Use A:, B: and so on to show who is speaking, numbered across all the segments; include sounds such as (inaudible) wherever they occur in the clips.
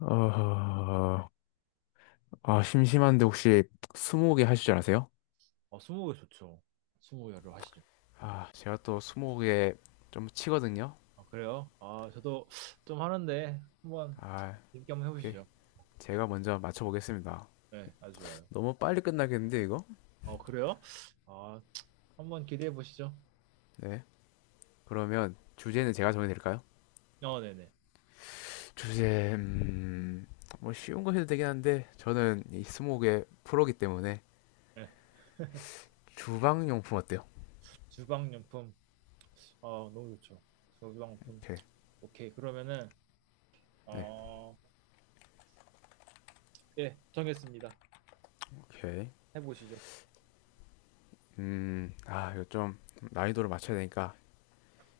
A: 어, 아, 심심한데 혹시 스무고개 하실 줄 아세요?
B: 어, 스무고개 좋죠. 스무고개로 하시죠.
A: 아, 제가 또 스무고개 좀 치거든요.
B: 아, 그래요? 아, 저도 좀 하는데 한번
A: 아,
B: 재밌게 한번
A: 오케이.
B: 해보시죠.
A: 제가 먼저 맞춰보겠습니다.
B: 네, 아주 좋아요.
A: 너무 빨리 끝나겠는데, 이거?
B: 어, 그래요? 아, 한번 기대해 보시죠.
A: 네. 그러면 주제는 제가 정해도 될까요?
B: 어, 네네.
A: 주제, 뭐 쉬운 거 해도 되긴 한데, 저는 이 스무고개 프로기 때문에
B: 네. (laughs)
A: 주방용품 어때요?
B: 주방용품. 아, 너무 좋죠. 주방용품.
A: 오케이.
B: 오케이. 그러면은
A: 네,
B: 어, 네, 정했습니다.
A: 오케이.
B: 해보시죠.
A: 이거 좀 난이도를 맞춰야 되니까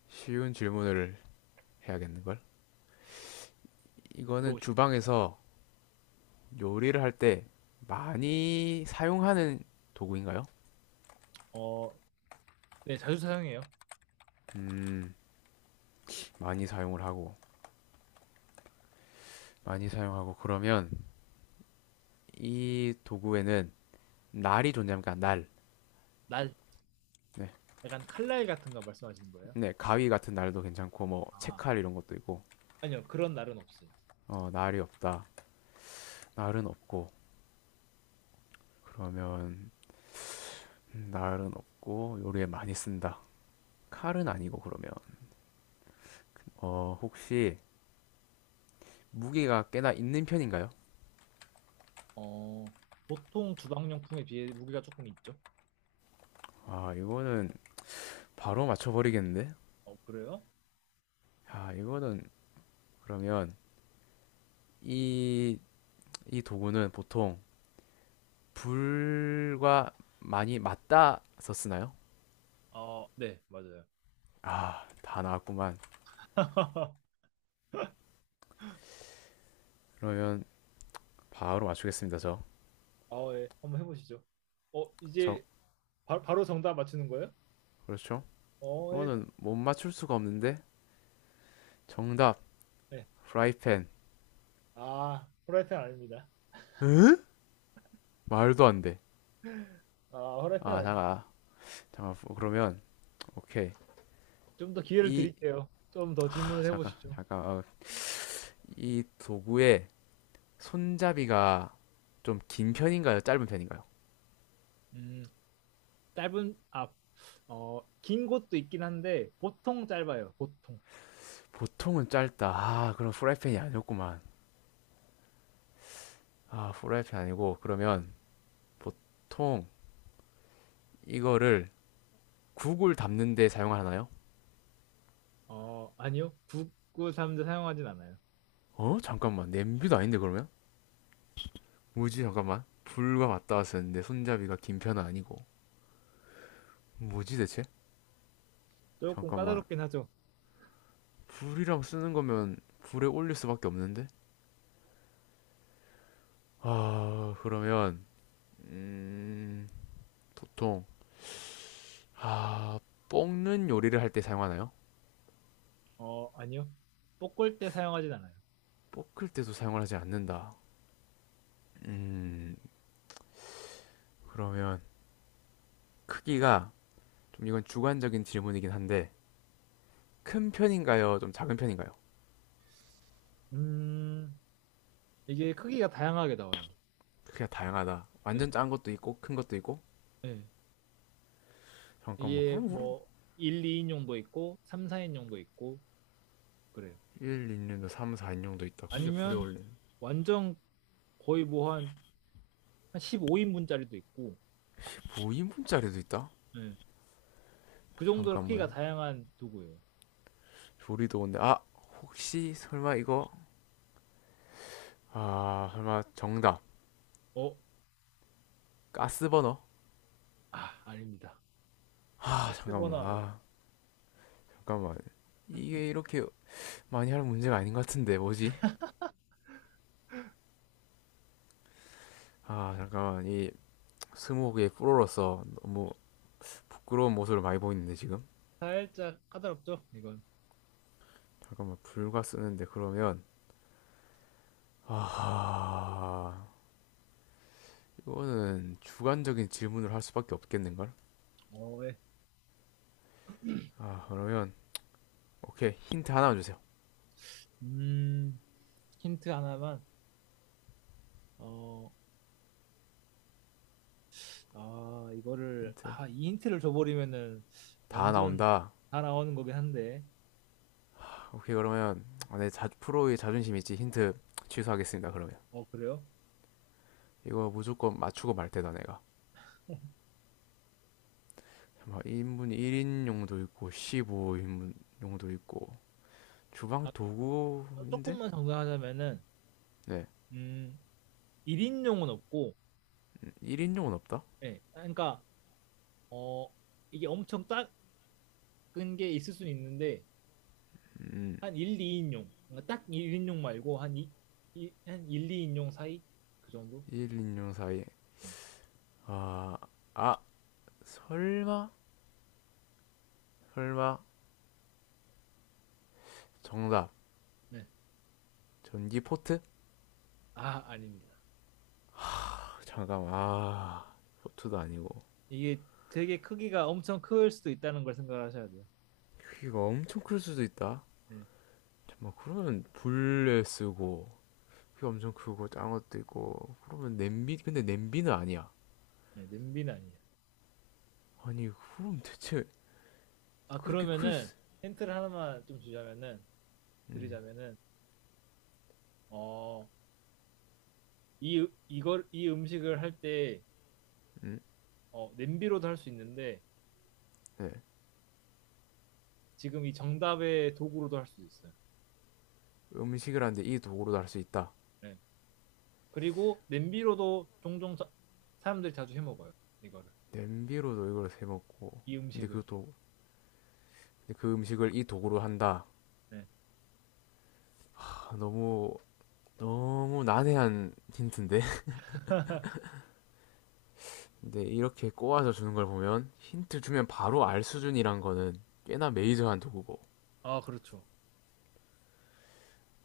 A: 쉬운 질문을 해야겠는걸? 이거는
B: 들어오시죠.
A: 주방에서 요리를 할 때 많이 사용하는 도구인가요?
B: 어, 네, 자주 사용해요.
A: 음, 많이 사용을 하고, 많이 사용하고, 그러면 이 도구에는 날이 존재합니까? 날.
B: 날,
A: 네.
B: 약간 칼날 같은 거 말씀하시는 거예요?
A: 네, 가위 같은 날도 괜찮고, 뭐,
B: 아,
A: 채칼 이런 것도 있고,
B: 아니요. 그런 날은 없어요.
A: 어, 날이 없다. 날은 없고, 그러면, 날은 없고, 요리에 많이 쓴다. 칼은 아니고, 그러면, 어, 혹시 무게가 꽤나 있는 편인가요?
B: 어, 보통 주방용품에 비해 무게가 조금 있죠.
A: 아, 이거는 바로 맞춰버리겠는데?
B: 어, 그래요?
A: 야, 이거는 그러면 이, 이 도구는 보통 불과 많이 맞닿아서 쓰나요?
B: 아, 네, 맞아요.
A: 아, 다 나왔구만.
B: (laughs)
A: 그러면 바로 맞추겠습니다, 저.
B: 아, 예. 한번 해보시죠. 어,
A: 저,
B: 이제 바로 정답 맞추는 거예요?
A: 그렇죠?
B: 어, 예.
A: 이거는 못 맞출 수가 없는데. 정답,
B: 네.
A: 프라이팬.
B: 아, 후라이팬 아닙니다.
A: 응? 말도 안 돼.
B: 아, 후라이팬
A: 아,
B: 아니.
A: 잠깐. 잠깐, 어, 그러면, 오케이.
B: 좀더 기회를
A: 이,
B: 드릴게요. 좀 더
A: 아,
B: 질문을
A: 잠깐,
B: 해보시죠.
A: 잠깐. 어, 이 도구의 손잡이가 좀 긴 편인가요? 짧은 편인가요?
B: 음, 짧은 앞. 어, 긴 곳도 있긴 한데 보통 짧아요. 보통.
A: 보통은 짧다. 아, 그럼 프라이팬이 아니었구만. 아, 프라이팬 아니고 그러면 보통 이거를 국을 담는데 사용하나요?
B: 어, 아니요. 9 9 3자 사용하진 않아요.
A: 어? 잠깐만. 냄비도 아닌데 그러면? 뭐지? 잠깐만. 불과 맞닿아 쓰는데 손잡이가 긴 편은 아니고. 뭐지 대체?
B: 조금
A: 잠깐만.
B: 까다롭긴 하죠.
A: 불이랑 쓰는 거면 불에 올릴 수밖에 없는데? 아, 그러면 보통 아, 볶는 요리를 할 때 사용하나요?
B: 어, 아니요. 볶을 때 사용하진 않아요.
A: 볶을 때도 사용을 하지 않는다. 그러면 크기가 좀 이건 주관적인 질문이긴 한데 큰 편인가요? 좀 작은 편인가요?
B: 음, 이게 크기가 다양하게 나와요.
A: 그게 다양하다.
B: 네.
A: 완전 작은 것도 있고 큰 것도 있고
B: 네.
A: 잠깐만
B: 이게
A: 그럼
B: 뭐 1, 2인용도 있고 3, 4인용도 있고 그래요.
A: 1, 2인용도 3, 4인용도 있다. 근데 불에
B: 아니면
A: 올린는
B: 완전 거의 뭐 한 15인분짜리도 있고
A: 인분짜리도 있다.
B: 네. 그 정도로 크기가
A: 잠깐만
B: 다양한 도구예요.
A: 조리도 온데 아 혹시 설마 이거 아 설마 정답
B: 어,
A: 가스버너?
B: 아, 아닙니다.
A: 아 잠깐만
B: 가스버너 아닙니다.
A: 아 잠깐만 이게 이렇게 많이 할 문제가 아닌 것 같은데 뭐지? 아 잠깐만 이 스무고개 프로로서 너무 부끄러운 모습을 많이 보이는데 지금
B: 살짝 까다롭죠? 이건.
A: 잠깐만 불과 쓰는데 그러면 아 이거는 주관적인 질문을 할 수밖에 없겠는걸?
B: 어, 네.
A: 아 그러면 오케이 힌트 하나만 주세요.
B: 음, 힌트 하나만. 어, 아, 이거를,
A: 힌트
B: 아, 이 힌트를 줘버리면은
A: 다
B: 완전
A: 나온다.
B: 다 나오는 거긴 한데.
A: 아, 오케이 그러면 아, 내 자, 프로의 자존심 있지 힌트 취소하겠습니다. 그러면
B: 어, 그래요?
A: 이거 무조건 맞추고 말 테다 내가.
B: (laughs)
A: 인분 1인용도 있고 15인분용도 있고 주방
B: 아,
A: 도구인데?
B: 조금만 정리하자면은,
A: 네
B: 음, 1인용은 없고,
A: 1인용은 없다.
B: 예. 그러니까, 어, 이게 엄청 작은 게 있을 수는 있는데, 한 1, 2인용. 그러니까 딱 1인용 말고, 한 1, 2인용 사이? 그 정도?
A: 1인용 사이에
B: 네.
A: 아 아 설마 설마 정답.
B: 네.
A: 전기 포트?
B: 아, 아닙니다.
A: 아, 잠깐만 아 포트도 아니고
B: 이게 되게 크기가 엄청 클 수도 있다는 걸 생각하셔야 돼요.
A: 크기가 엄청 클 수도 있다
B: 네.
A: 잠깐만 그러면 불에 쓰고 크기가 엄청 크고 작은 것도 있고 그러면 냄비 근데 냄비는 아니야
B: 네, 냄비는 아니에요.
A: 아니 그럼 대체
B: 아,
A: 그렇게 클
B: 그러면은
A: 수...
B: 힌트를 하나만 좀 주자면은
A: 음,
B: 드리자면은 어, 이걸 이 음식을 할 때
A: 음,
B: 어, 냄비로도 할 수 있는데
A: 네.
B: 지금 이 정답의 도구로도 할 수 있어요.
A: 음식을 하는데 이 도구로도 할 수 있다
B: 네. 그리고 냄비로도 종종 사람들이 자주 해 먹어요. 이거를.
A: 냄비로도 이걸 세먹고
B: 이
A: 근데
B: 음식을.
A: 그 도... 근데 그 음식을 이 도구로 한다
B: 네.
A: 하, 너무 너무 난해한 힌트인데 근데 이렇게 꼬아서 주는 걸 보면 힌트 주면 바로 알 수준이란 거는 꽤나 메이저한 도구고.
B: 아, 그렇죠.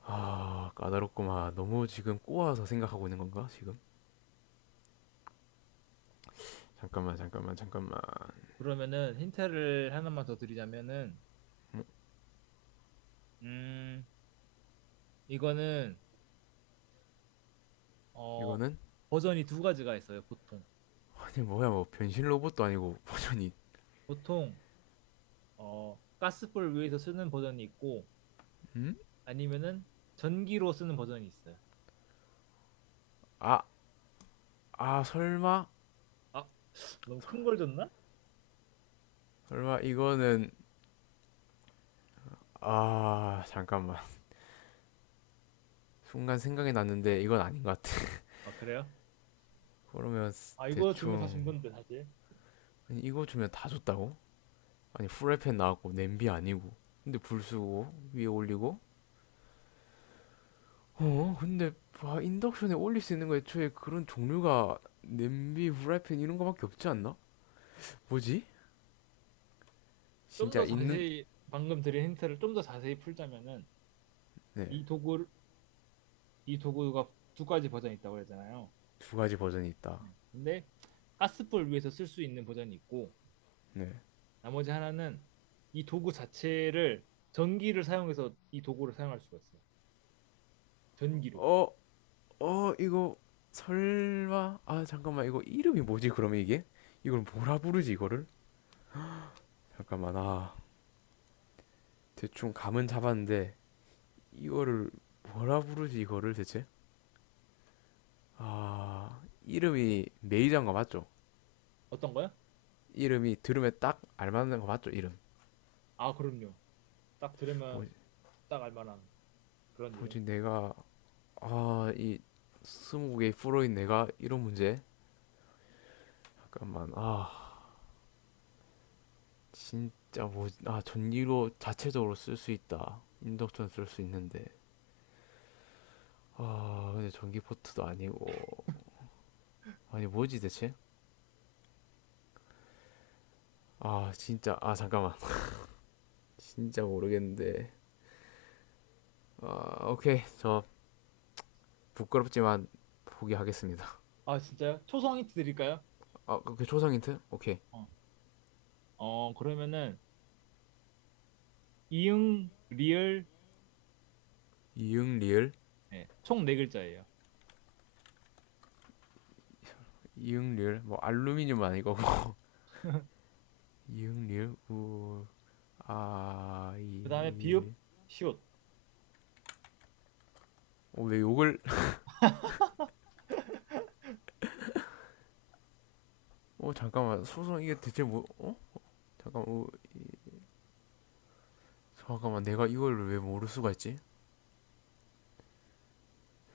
A: 아, 까다롭구만. 너무 지금 꼬아서 생각하고 있는 건가, 지금? 잠깐만, 잠깐만, 잠깐만.
B: 그러면은 힌트를 하나만 더 드리자면은 음, 이거는 어,
A: 이거는?
B: 버전이 두 가지가 있어요, 보통.
A: 아니, 뭐야, 뭐, 변신 로봇도 아니고, 버전이,
B: 보통 어, 가스불 위에서 쓰는 버전이 있고
A: 음?
B: 아니면은 전기로 쓰는 버전이 있어요.
A: 아, 아, 설마?
B: 아, 너무 큰 걸 줬나?
A: 설마, 이거는, 아, 잠깐만. 순간 생각이 났는데, 이건 아닌 것 같아.
B: 아, 그래요?
A: 그러면,
B: 아, 이거 주면 다 준
A: 대충,
B: 건데, 사실.
A: 아니, 이거 주면 다 줬다고? 아니, 후라이팬 나왔고, 냄비 아니고. 근데 불 쓰고, 위에 올리고, 어, 근데 와, 인덕션에 올릴 수 있는 거 애초에 그런 종류가 냄비, 후라이팬 이런 거밖에 없지 않나? 뭐지?
B: 좀
A: 진짜
B: 더
A: 있는
B: 자세히, 방금 드린 힌트를 좀 더 자세히 풀자면은,
A: 네,
B: 이 도구, 이 도구가 두 가지 버전이 있다고 그랬잖아요.
A: 두 가지 버전이 있다.
B: 음. 근데, 가스불 위에서 쓸 수 있는 버전이 있고,
A: 네.
B: 나머지 하나는 이 도구 자체를 전기를 사용해서 이 도구를 사용할 수가 있어요. 전기로.
A: 어, 어, 이거 설마 아, 잠깐만. 이거 이름이 뭐지? 그러면 이게? 이걸 뭐라 부르지 이거를? 잠깐만. 아, 대충 감은 잡았는데 이거를 뭐라 부르지 이거를 대체? 아, 이름이 메이저인 거 맞죠?
B: 어떤 거요?
A: 이름이 들으면 딱 알맞는 거 맞죠? 이름.
B: 아, 그럼요. 딱
A: 뭐,
B: 들으면 딱 알만한 그런 이름.
A: 뭐지 내가 아, 이 스무고개 프로인 내가 이런 문제? 잠깐만. 아, 진짜 뭐, 아, 전기로 자체적으로 쓸 수 있다. 인덕션 쓸 수 있는데. 아, 근데 전기포트도 아니고. 아니, 뭐지 대체? 아, 진짜. 아, 잠깐만. 진짜 모르겠는데. 아, 오케이. 저 부끄럽지만 포기하겠습니다.
B: 아, 진짜요? 초성 힌트 드릴까요?
A: 아, 그 초성 힌트? 오케이.
B: 어, 어, 그러면은 이응, 리을,
A: 이응 리을?
B: 네, 총네 글자예요.
A: 이응 리을? 뭐 알루미늄 아니고. (laughs) 이응 리을? 우 아,
B: 그 다음에
A: 이,
B: 비읍,
A: 일.
B: 시옷.
A: 어, 왜 욕을? 어, 잠깐만. 소송 이게 대체 뭐? 어? 잠깐만. 어, 잠깐만. 내가 이걸 왜 모를 수가 있지?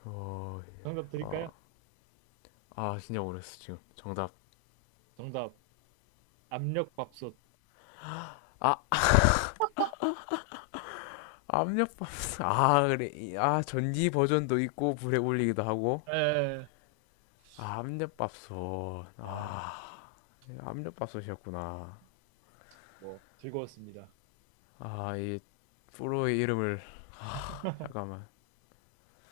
A: 어,
B: 정답
A: 아,
B: 드릴까요?
A: 아 진짜 모르겠어 지금. 정답.
B: 정답 압력밥솥.
A: 아, 압력밥솥. (laughs) 아, 그래. 이- 아, 전기 버전도 있고 불에 올리기도 하고.
B: 에,
A: 아, 압력밥솥.
B: 아, 예.
A: 아, 예, 압력밥솥이었구나.
B: 뭐, 즐거웠습니다.
A: 아, 이 프로의 이름을 잠깐만.